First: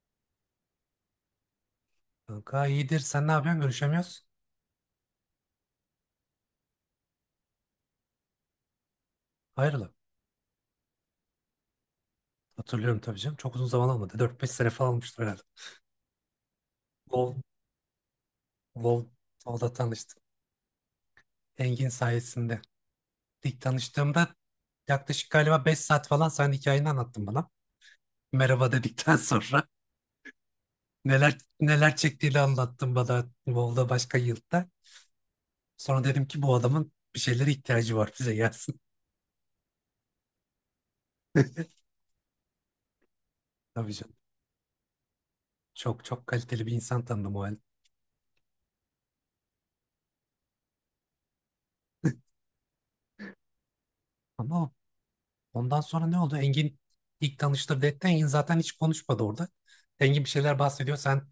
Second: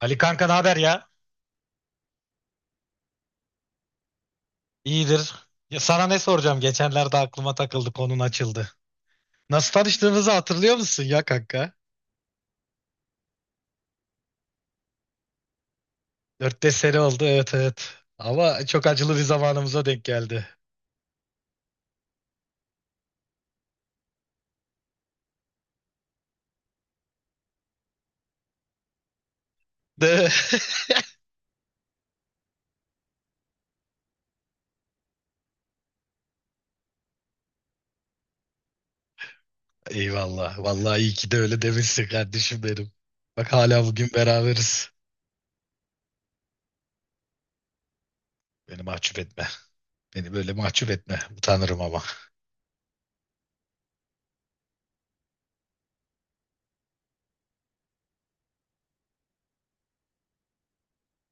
Ali kanka, ne haber ya? Kanka iyidir. Sen ne yapıyorsun? Görüşemiyoruz. İyidir. Ya sana ne soracağım? Geçenlerde aklıma takıldı, konun açıldı. Nasıl Hayrola? tanıştığımızı hatırlıyor musun ya kanka? Hatırlıyorum tabii canım. Çok uzun zaman olmadı. 4-5 sene falan olmuştur herhalde. 4-5 sene oldu, WoW, evet, evet. Ama çok WoW, acılı bir WoW'da zamanımıza denk tanıştım. geldi. Engin sayesinde. İlk tanıştığımda yaklaşık galiba 5 saat falan sen hikayeni anlattın bana. Merhaba dedikten sonra De. neler neler çektiğini anlattın bana WoW'da başka yılda. Sonra dedim ki bu adamın bir şeylere ihtiyacı var bize gelsin. Eyvallah. Vallahi iyi ki de öyle demişsin kardeşim benim. Bak hala Tabii bugün canım. beraberiz. Çok çok kaliteli bir insan tanıdım o halde. Beni mahcup etme. Beni böyle mahcup etme. Utanırım ama. Ama Ondan sonra ne oldu? Engin ilk tanıştırdı etti. Engin zaten hiç konuşmadı orada. Engin bir şeyler bahsediyor. Sen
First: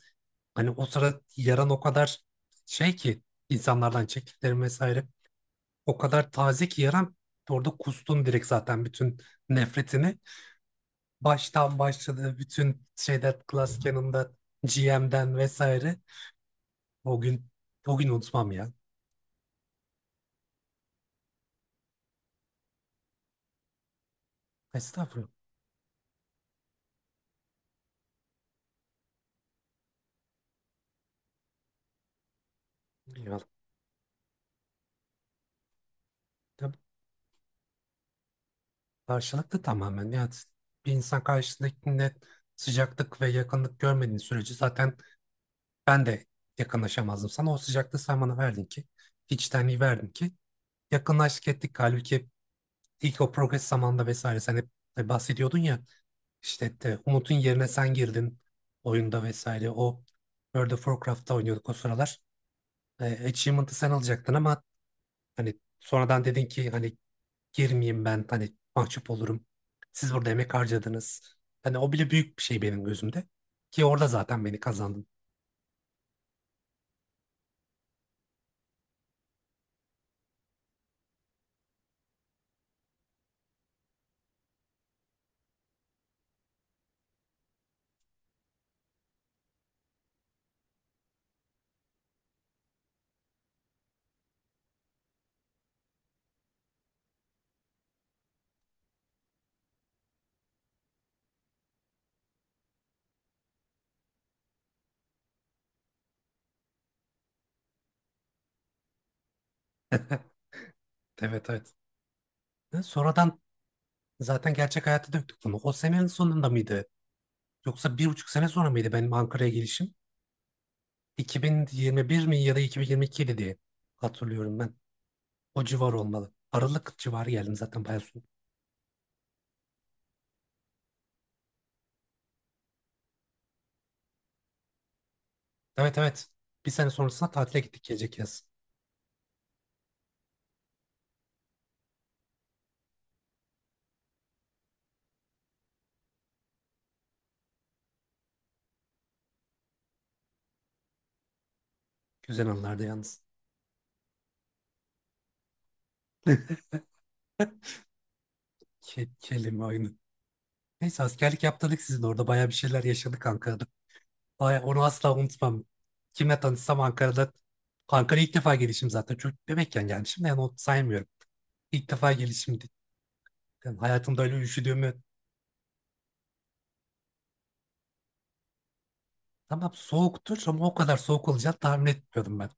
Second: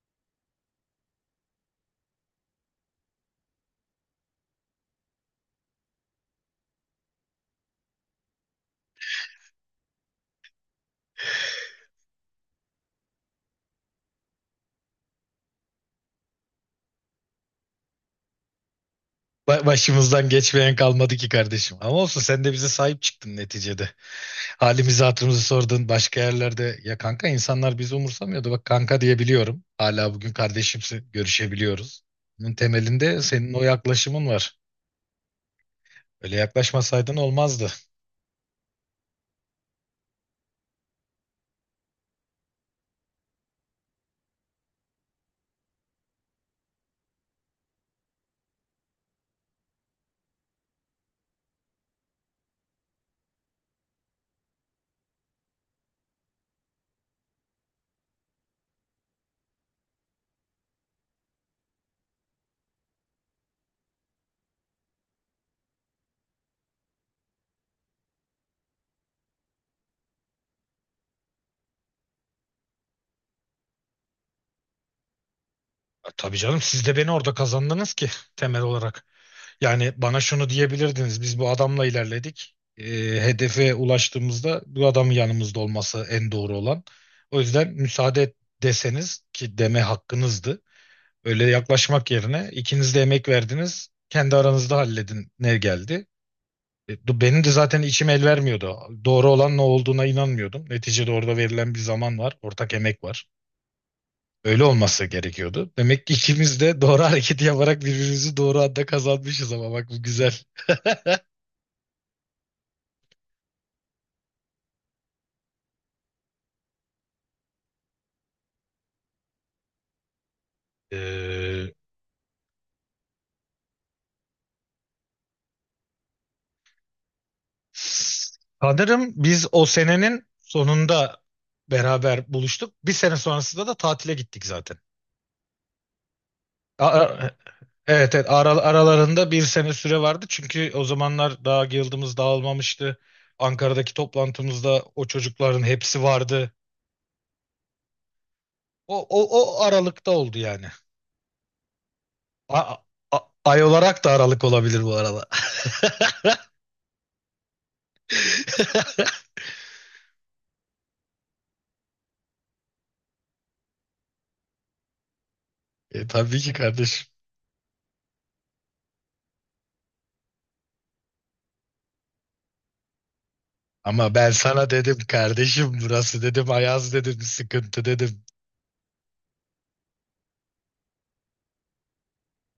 hani o sırada yaran o kadar şey ki, insanlardan çektiklerin vesaire. O kadar taze ki yaran orada kustun direkt zaten bütün nefretini. Baştan başladı bütün şeyler Glass Cannon'da GM'den vesaire. O gün o gün unutmam ya. Başımızdan geçmeyen kalmadı ki kardeşim. Ama olsun, sen de bize sahip çıktın neticede. Halimizi Estağfurullah. hatırımızı sordun başka yerlerde. Ya kanka, insanlar bizi umursamıyordu. Bak, kanka diyebiliyorum. Hala bugün kardeşimsi görüşebiliyoruz. Bunun temelinde Eyvallah. senin o yaklaşımın var. Öyle yaklaşmasaydın olmazdı. Karşılıklı tamamen. Yani bir insan karşısındakinde sıcaklık ve yakınlık görmediğin sürece zaten ben de yakınlaşamazdım sana. O sıcaklığı sen bana verdin ki, içtenliği verdin ki yakınlaştık ettik. Halbuki ilk o progres zamanında vesaire sen hep bahsediyordun ya işte de Umut'un yerine sen girdin oyunda vesaire. O World of Warcraft'ta oynuyorduk o sıralar. Achievement'ı sen alacaktın ama hani sonradan dedin ki hani girmeyeyim ben hani mahcup olurum. Siz burada emek harcadınız. Hani o bile büyük bir şey benim gözümde. Ki orada zaten beni kazandın. Tabii canım, siz de beni orada kazandınız ki, temel olarak. Yani bana şunu diyebilirdiniz: biz bu adamla ilerledik. Hedefe ulaştığımızda bu adamın yanımızda olması en doğru olan. O yüzden müsaade et deseniz ki, deme hakkınızdı. Öyle yaklaşmak yerine ikiniz de emek verdiniz. Kendi aranızda halledin ne geldi. Benim de zaten içim el vermiyordu. Doğru olan ne olduğuna inanmıyordum. Neticede orada verilen bir zaman var. Ortak emek var. Öyle olması gerekiyordu. Demek ki ikimiz de doğru hareketi yaparak birbirimizi doğru anda kazanmışız. Ama bak, bu güzel. Evet, evet. Sonradan zaten gerçek hayata döktük bunu. O senenin sonunda mıydı? Yoksa 1,5 sene sonra mıydı benim Ankara'ya gelişim? Ee, 2021 mi ya da 2022'ydi diye hatırlıyorum ben. O civar olmalı. Aralık civarı geldim zaten bayağı son. Sanırım biz o senenin sonunda beraber buluştuk. Bir sene sonrasında da tatile gittik zaten. Evet, evet. Bir sene Aa, sonrasında tatile gittik evet, gelecek evet, yaz. Aralarında bir sene süre vardı. Çünkü o zamanlar daha guildımız dağılmamıştı. Ankara'daki toplantımızda o çocukların hepsi vardı. O, o, o aralıkta oldu yani. Güzel A- anlardı yalnız. a- ay olarak da aralık olabilir bu arada. Kelime oyunu. Neyse askerlik yaptırdık sizin orada bayağı bir şeyler yaşadık Ankara'da. Baya, onu asla unutmam. Tabii Kimle ki tanışsam kardeşim. Ankara'da Ankara'ya ilk defa gelişim zaten. Çocuk bebekken gelmişim de yani onu saymıyorum. İlk defa gelişimdi. Yani Ama hayatımda ben öyle sana dedim üşüdüğümü kardeşim, burası dedim, Ayaz dedim, sıkıntı dedim. tamam soğuktur ama o kadar soğuk olacağını tahmin etmiyordum ben.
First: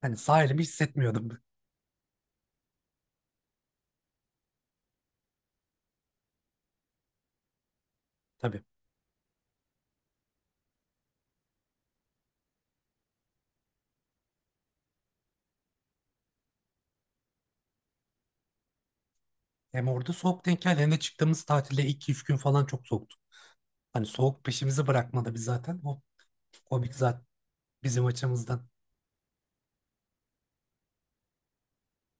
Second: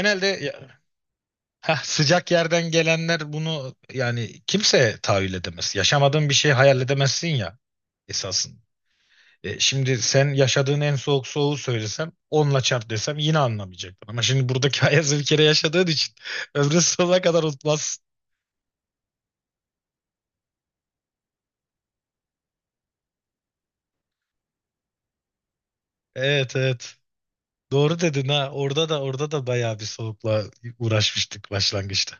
Hani sağ elimi ya- hissetmiyordum ben, Sıcak yerden gelenler bunu, yani, kimse tahayyül edemez. Yaşamadığın bir şey hayal edemezsin ya esasında. tabii. Şimdi sen yaşadığın en soğuk soğuğu söylesem, onla çarp desem yine anlamayacaktın. Ama şimdi buradaki ayazı bir kere yaşadığın için ömrün sonuna kadar unutmazsın. Hem orada soğuk denk geldi hem de çıktığımız tatilde 2-3 gün falan çok soğuktu. Hani soğuk peşimizi bırakmadı biz zaten. O Evet, komik evet. zaten Doğru bizim dedin ha. açımızdan. Orada da, orada da bayağı bir soğukla uğraşmıştık başlangıçta.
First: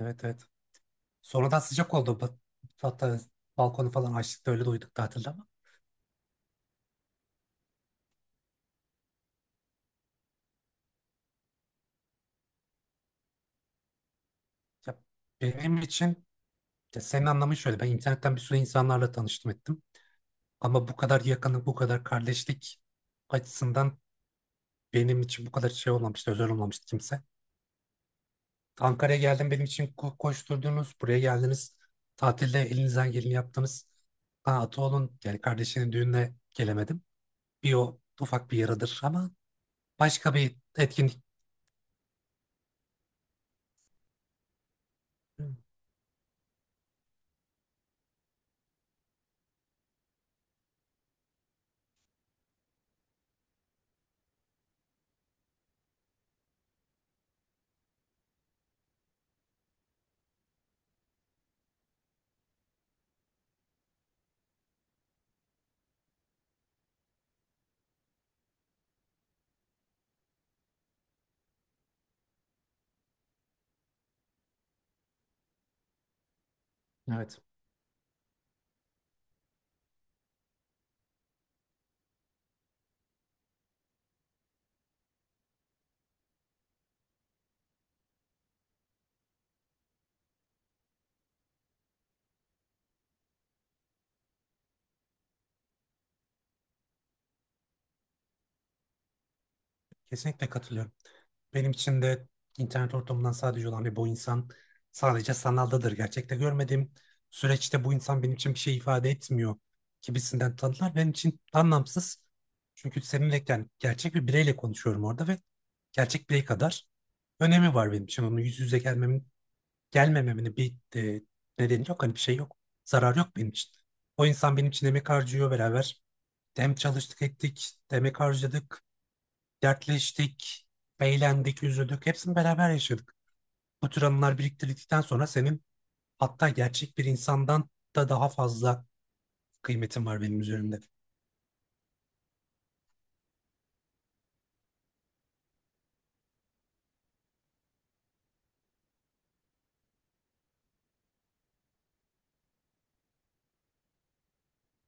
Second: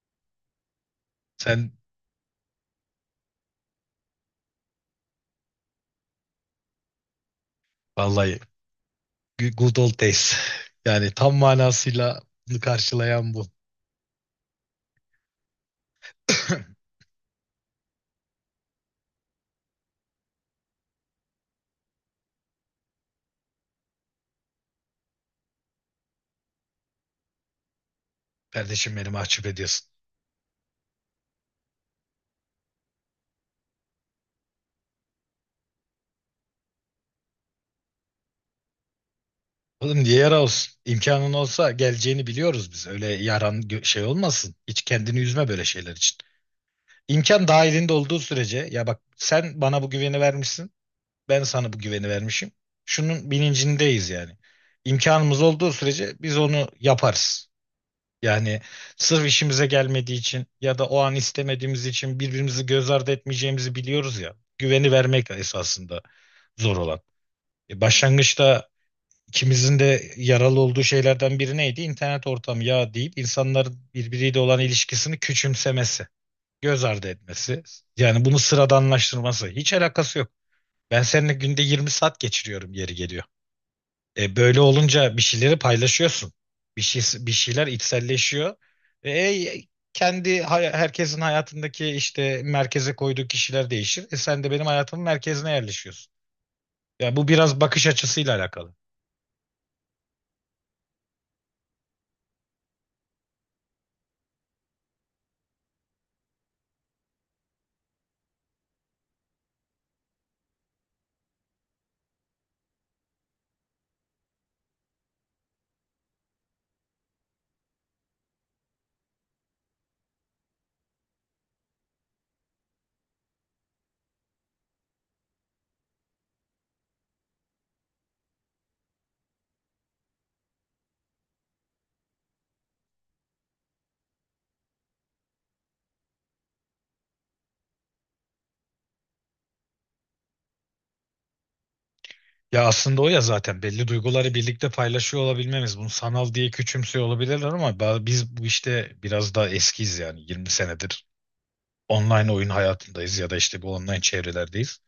Evet, evet. Sonradan Sen sıcak oldu. Hatta balkonu falan açtık da öyle duyduk tatilde ama. vallahi good old days. Yani tam manasıyla bunu karşılayan bu. Ya benim için Ya senin anlamın şöyle. Ben internetten bir sürü insanlarla tanıştım ettim. Ama bu kadar yakınlık, bu kadar kardeşlik açısından benim için bu kadar şey olmamıştı, özel olmamıştı kimse. Kardeşim, beni Ankara'ya mahcup geldim benim için ediyorsun. Koşturdunuz, buraya geldiniz. Tatilde elinizden geleni yaptınız. Ha, Atoğlu'nun yani kardeşinin düğününe gelemedim. Bir o ufak bir yaradır ama Oğlum, niye başka yara bir olsun? etkinlik. İmkanın olsa geleceğini biliyoruz biz. Öyle yaran şey olmasın. Hiç kendini üzme böyle şeyler için. İmkan dahilinde olduğu sürece, ya bak, sen bana bu güveni vermişsin. Ben sana bu güveni vermişim. Şunun bilincindeyiz yani. İmkanımız olduğu sürece biz onu yaparız. Yani sırf işimize gelmediği için ya da o an istemediğimiz için birbirimizi göz ardı etmeyeceğimizi biliyoruz ya. Güveni vermek esasında zor olan. Başlangıçta ikimizin de yaralı olduğu şeylerden biri neydi? İnternet ortamı ya deyip insanların birbiriyle olan ilişkisini küçümsemesi, göz ardı Evet. etmesi. Yani bunu sıradanlaştırması. Hiç alakası yok. Ben seninle günde 20 saat geçiriyorum yeri geliyor. Böyle olunca bir şeyleri paylaşıyorsun. Bir şeyler içselleşiyor. E, e, Herkesin hayatındaki, işte, merkeze koyduğu kişiler değişir. Sen de benim hayatımın merkezine yerleşiyorsun. Yani bu biraz bakış açısıyla alakalı. Kesinlikle katılıyorum. Benim için de internet ortamından sadece olan ve bu insan sadece sanaldadır. Gerçekte görmediğim süreçte bu insan benim için bir şey ifade etmiyor gibisinden tanılar benim için anlamsız. Çünkü seninle yani gerçek bir bireyle konuşuyorum orada ve gerçek birey kadar önemi var benim için. Onun yüz yüze gelmemin, gelmememin bir nedeni yok. Hani bir şey yok. Zarar yok benim için. O insan benim için emek harcıyor beraber. Hem çalıştık ettik, emek harcadık. Dertleştik, eğlendik, üzüldük. Hepsini beraber yaşadık. Bu tür anılar biriktirdikten sonra senin hatta gerçek bir insandan da daha fazla kıymetin var benim üzerimde. Ya aslında o, ya zaten belli duyguları birlikte paylaşıyor olabilmemiz. Bunu sanal diye küçümsüyor olabilirler ama biz bu işte biraz daha eskiyiz. Yani 20 senedir online oyun hayatındayız ya da işte bu online çevrelerdeyiz.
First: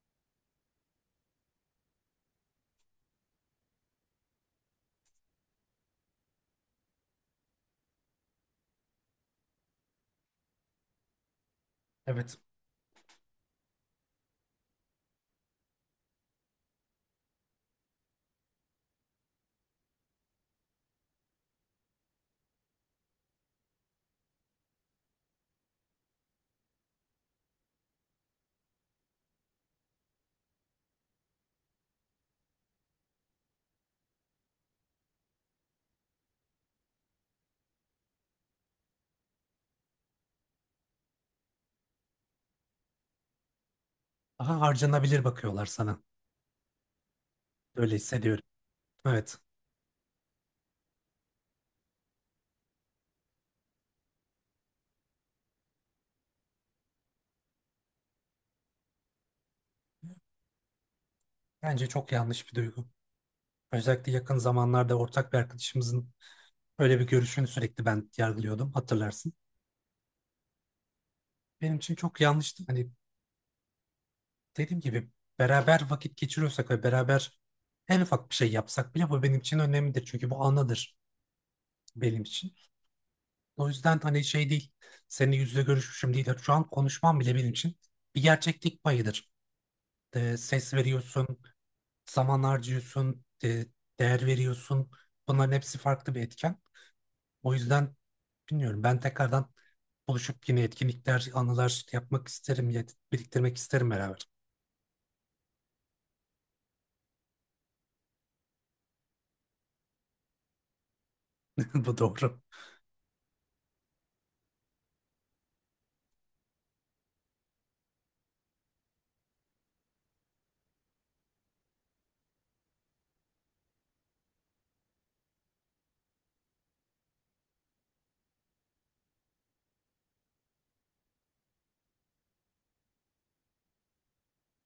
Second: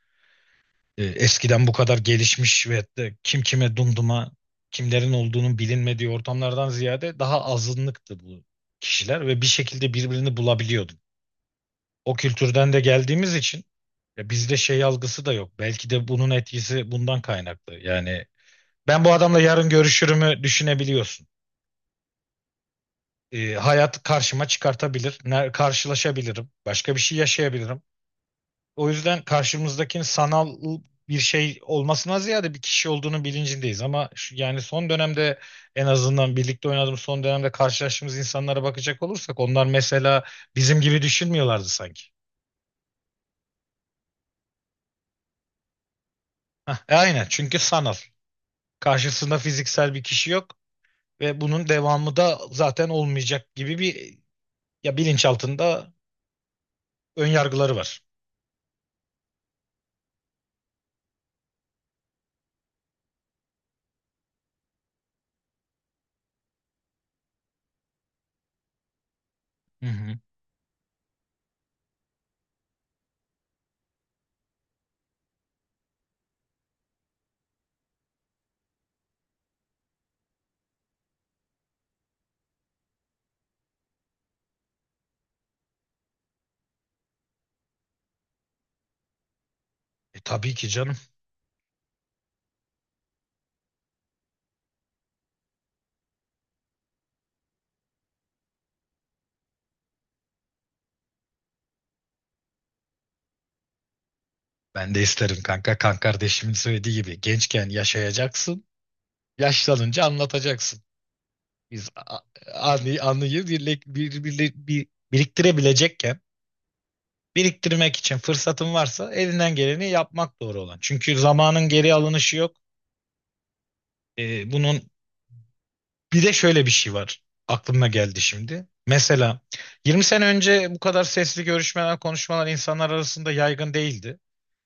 Eskiden bu kadar gelişmiş ve hatta kim kime dumduma, kimlerin olduğunun bilinmediği ortamlardan ziyade daha azınlıktı bu kişiler ve bir şekilde birbirini bulabiliyordu. O Evet. kültürden de geldiğimiz için, ya, bizde şey algısı da yok. Belki de bunun etkisi bundan kaynaklı. Yani ben bu adamla yarın görüşürümü düşünebiliyorsun. Hayat karşıma çıkartabilir, karşılaşabilirim, başka bir şey yaşayabilirim. O yüzden karşımızdakinin sanal bir şey olmasına ziyade bir kişi olduğunu bilincindeyiz. Ama şu, yani, son dönemde, en azından birlikte oynadığımız son dönemde karşılaştığımız insanlara bakacak olursak, onlar mesela bizim gibi düşünmüyorlardı sanki. Daha harcanabilir bakıyorlar sana. Hah, aynen, çünkü sanal. Böyle hissediyorum. Karşısında Evet. fiziksel bir kişi yok ve bunun devamı da zaten olmayacak gibi bir, ya, bilinçaltında ön yargıları var. Bence çok yanlış bir duygu. Özellikle yakın zamanlarda ortak bir arkadaşımızın öyle bir görüşünü sürekli ben yargılıyordum. Hatırlarsın. Hı hı. Benim için çok yanlıştı. Hani dediğim gibi beraber vakit geçiriyorsak ve beraber en ufak bir şey yapsak bile bu benim için önemlidir. Çünkü bu anıdır benim için. O yüzden hani şey değil, seninle yüz yüze görüşmüşüm değil. Şu an konuşmam bile benim için bir gerçeklik payıdır. Tabii ki Ses canım. veriyorsun, zaman harcıyorsun, değer veriyorsun. Bunların hepsi farklı bir etken. O yüzden bilmiyorum ben tekrardan buluşup yine etkinlikler, anılar yapmak isterim, biriktirmek isterim beraber. Ben de isterim kanka. Kan kardeşimin söylediği gibi, gençken yaşayacaksın. Yaşlanınca anlatacaksın. Biz Bu a- doğru. anı, anıyı biriktirebilecekken, biriktirmek için fırsatın varsa elinden geleni yapmak doğru olan. Çünkü zamanın geri alınışı yok. Bunun bir de şöyle bir şey var. Aklıma geldi şimdi. Mesela 20 sene önce bu kadar sesli görüşmeler, konuşmalar insanlar arasında yaygın değildi.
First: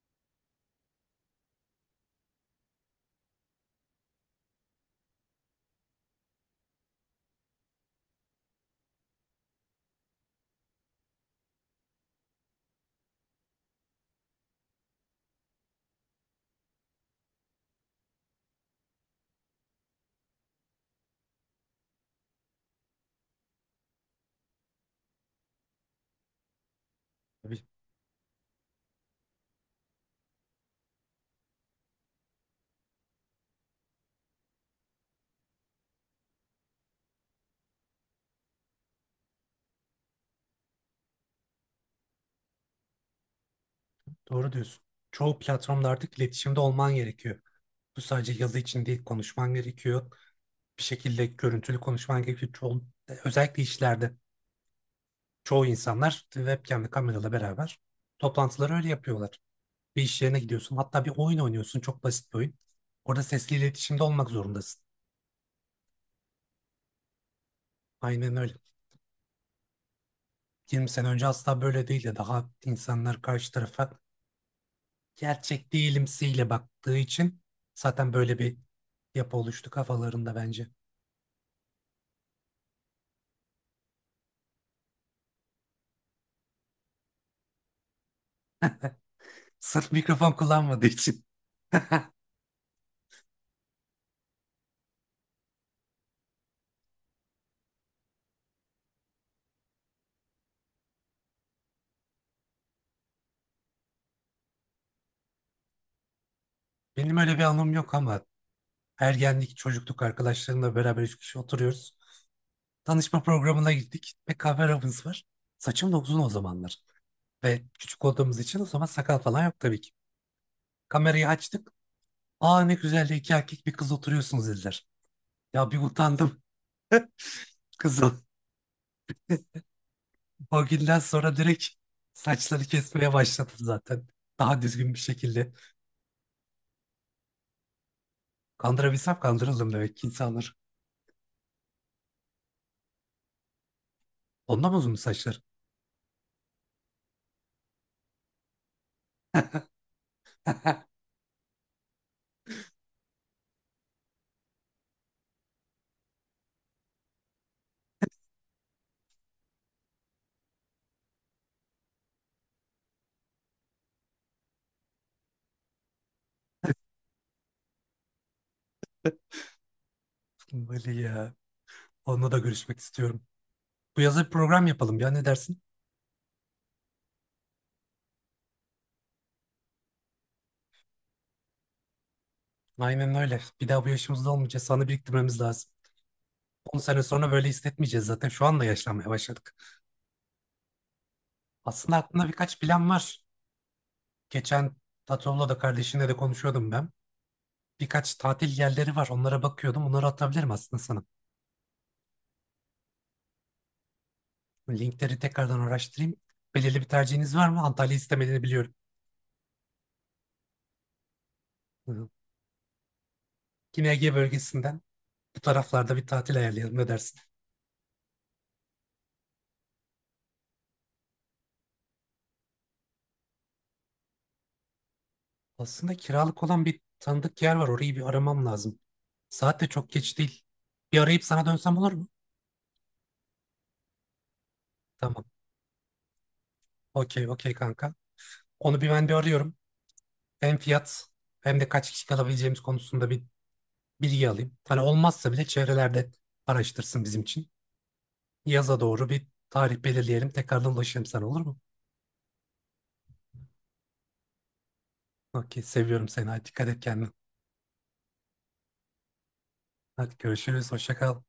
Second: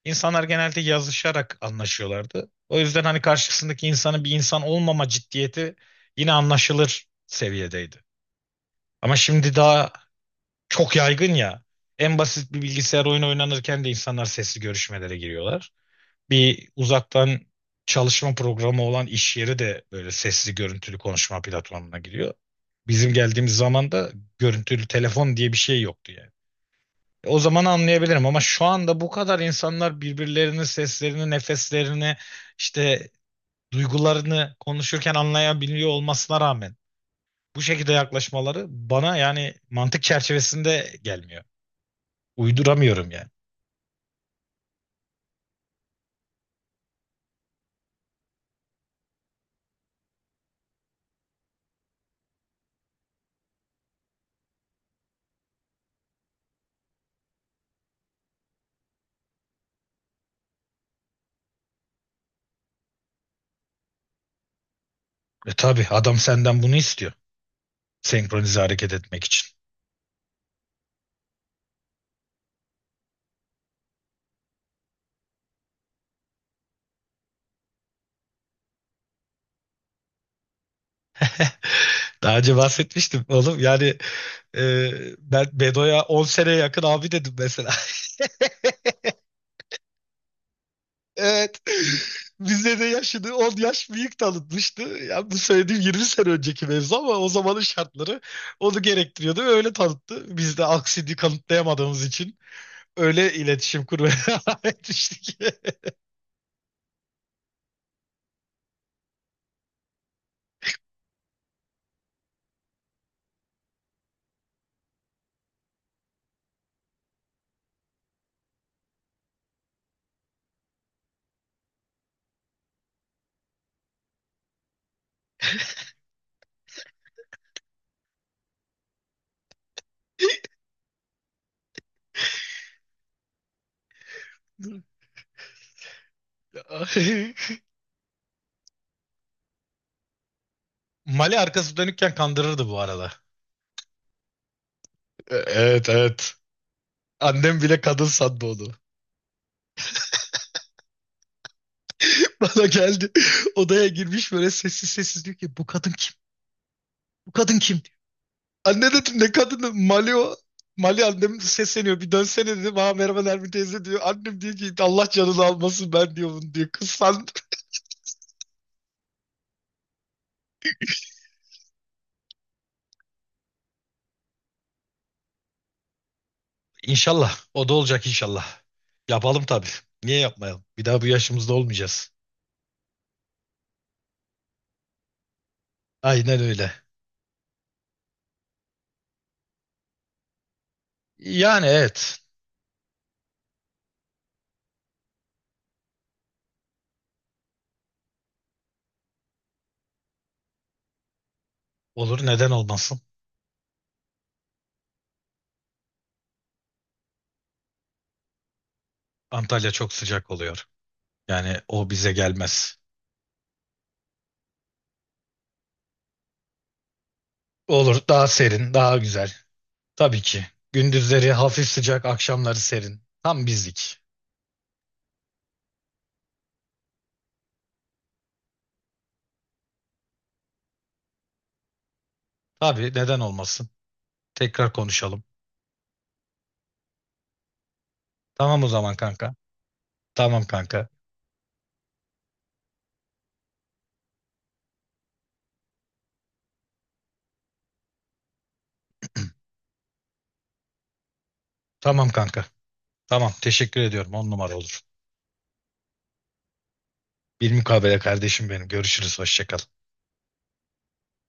İnsanlar genelde yazışarak anlaşıyorlardı. O yüzden hani karşısındaki insanın bir insan olmama ciddiyeti yine anlaşılır seviyedeydi. Ama şimdi daha çok yaygın ya. En basit bir bilgisayar oyunu oynanırken de insanlar sesli görüşmelere giriyorlar. Bir uzaktan çalışma programı olan iş yeri de böyle sesli görüntülü konuşma platformuna giriyor. Bizim geldiğimiz zaman da görüntülü telefon diye bir şey yoktu yani. O zaman Tabii, anlayabilirim ama şu anda bu kadar insanlar birbirlerinin seslerini, nefeslerini, işte duygularını konuşurken anlayabiliyor olmasına rağmen bu şekilde yaklaşmaları bana, yani, mantık çerçevesinde gelmiyor. Uyduramıyorum yani. doğru diyorsun. Çoğu platformda artık iletişimde olman gerekiyor. Bu sadece yazı için değil, konuşman gerekiyor. Bir şekilde görüntülü konuşman gerekiyor. Çoğu, özellikle işlerde çoğu insanlar webcam'le kamerayla beraber toplantıları öyle yapıyorlar. Bir iş yerine gidiyorsun. Hatta bir oyun oynuyorsun. Çok basit bir oyun. Orada sesli iletişimde olmak zorundasın. Tabii, adam senden bunu istiyor. Aynen öyle. Senkronize hareket etmek için. 20 sene önce asla böyle değildi. Daha insanlar karşı tarafa gerçek değilimsiyle baktığı için zaten böyle bir yapı oluştu kafalarında bence. Daha önce bahsetmiştim oğlum. Yani, e, ben Bedo'ya 10 seneye yakın abi dedim mesela. Sırf mikrofon kullanmadığı için. Evet. Bizde de yaşını 10 yaş büyük tanıtmıştı. Yani bu söylediğim 20 sene önceki mevzu, ama o zamanın şartları onu gerektiriyordu ve öyle tanıttı. Biz de aksini kanıtlayamadığımız için öyle iletişim kurmaya devam etmiştik. Benim öyle bir anım yok ama ergenlik, çocukluk arkadaşlarımla beraber üç kişi oturuyoruz. Tanışma programına gittik ve kameramız var. Saçım da uzun o zamanlar. Ve küçük olduğumuz için o zaman sakal falan yok tabii ki. Kamerayı açtık. Aa, ne güzel de iki erkek bir kız oturuyorsunuz dediler. Ya bir utandım kızım. O günden sonra direkt saçları kesmeye başladım zaten. Daha düzgün bir şekilde. Kandırabilsem kandırıldım demek ki insanlar. Mali arkası dönükken kandırırdı bu arada. Ondan uzun mu saçlar? Evet, evet. Annem bile kadın sandı onu. Bana geldi. Odaya girmiş böyle sessiz sessiz, diyor ki, bu kadın kim? Bu kadın kim? Anne, dedim, ne kadını? Mali o. Mali, annem sesleniyor, bir dönsene, dedim. Ha, merhaba Nermin teyze, diyor. Annem diyor ki, Allah canını almasın, ben diyor bunu, diyor. Kız sandı. Böyle ya. Onunla da görüşmek istiyorum. Bu yaza bir program yapalım ya, ne dersin? İnşallah. O da olacak inşallah. Yapalım tabii. Niye yapmayalım? Bir daha bu yaşımızda olmayacağız. Aynen öyle. Bir daha bu yaşımızda olmayacağız. Sana biriktirmemiz lazım. Aynen öyle. 10 sene sonra böyle hissetmeyeceğiz zaten. Şu anda yaşlanmaya başladık. Yani, Aslında evet. aklımda birkaç plan var. Geçen Tatoğlu'la da kardeşinle de konuşuyordum ben. Birkaç tatil yerleri var. Onlara bakıyordum. Onları atabilirim aslında sana. Olur, neden olmasın? Linkleri tekrardan araştırayım. Belirli bir tercihiniz var mı? Antalya'yı istemediğini biliyorum. Antalya çok sıcak oluyor. Yani o Hı. bize gelmez. Yine Ege bölgesinden bu taraflarda bir tatil ayarlayalım. Ne dersin? Olur, daha serin, daha güzel. Tabii ki. Gündüzleri hafif sıcak, akşamları serin. Tam bizlik. Aslında kiralık olan bir tanıdık yer var. Orayı bir aramam lazım. Saat de çok geç değil. Bir arayıp sana dönsem olur mu? Tabii, neden olmasın? Tekrar konuşalım. Tamam. Okey, okey kanka. Tamam o Onu bir zaman ben bir kanka. arıyorum. Tamam Hem kanka. fiyat hem de kaç kişi kalabileceğimiz konusunda bir bilgi alayım. Hani olmazsa bile çevrelerde araştırsın bizim için. Yaza doğru bir tarih belirleyelim. Tekrardan ulaşırım sana, olur mu? Tamam kanka. Tamam, teşekkür ediyorum. On numara olur. Okey, seviyorum seni. Hadi dikkat et kendine. Bir mukabele kardeşim benim. Görüşürüz. Hoşça kal. Hadi görüşürüz. Hoşça kal.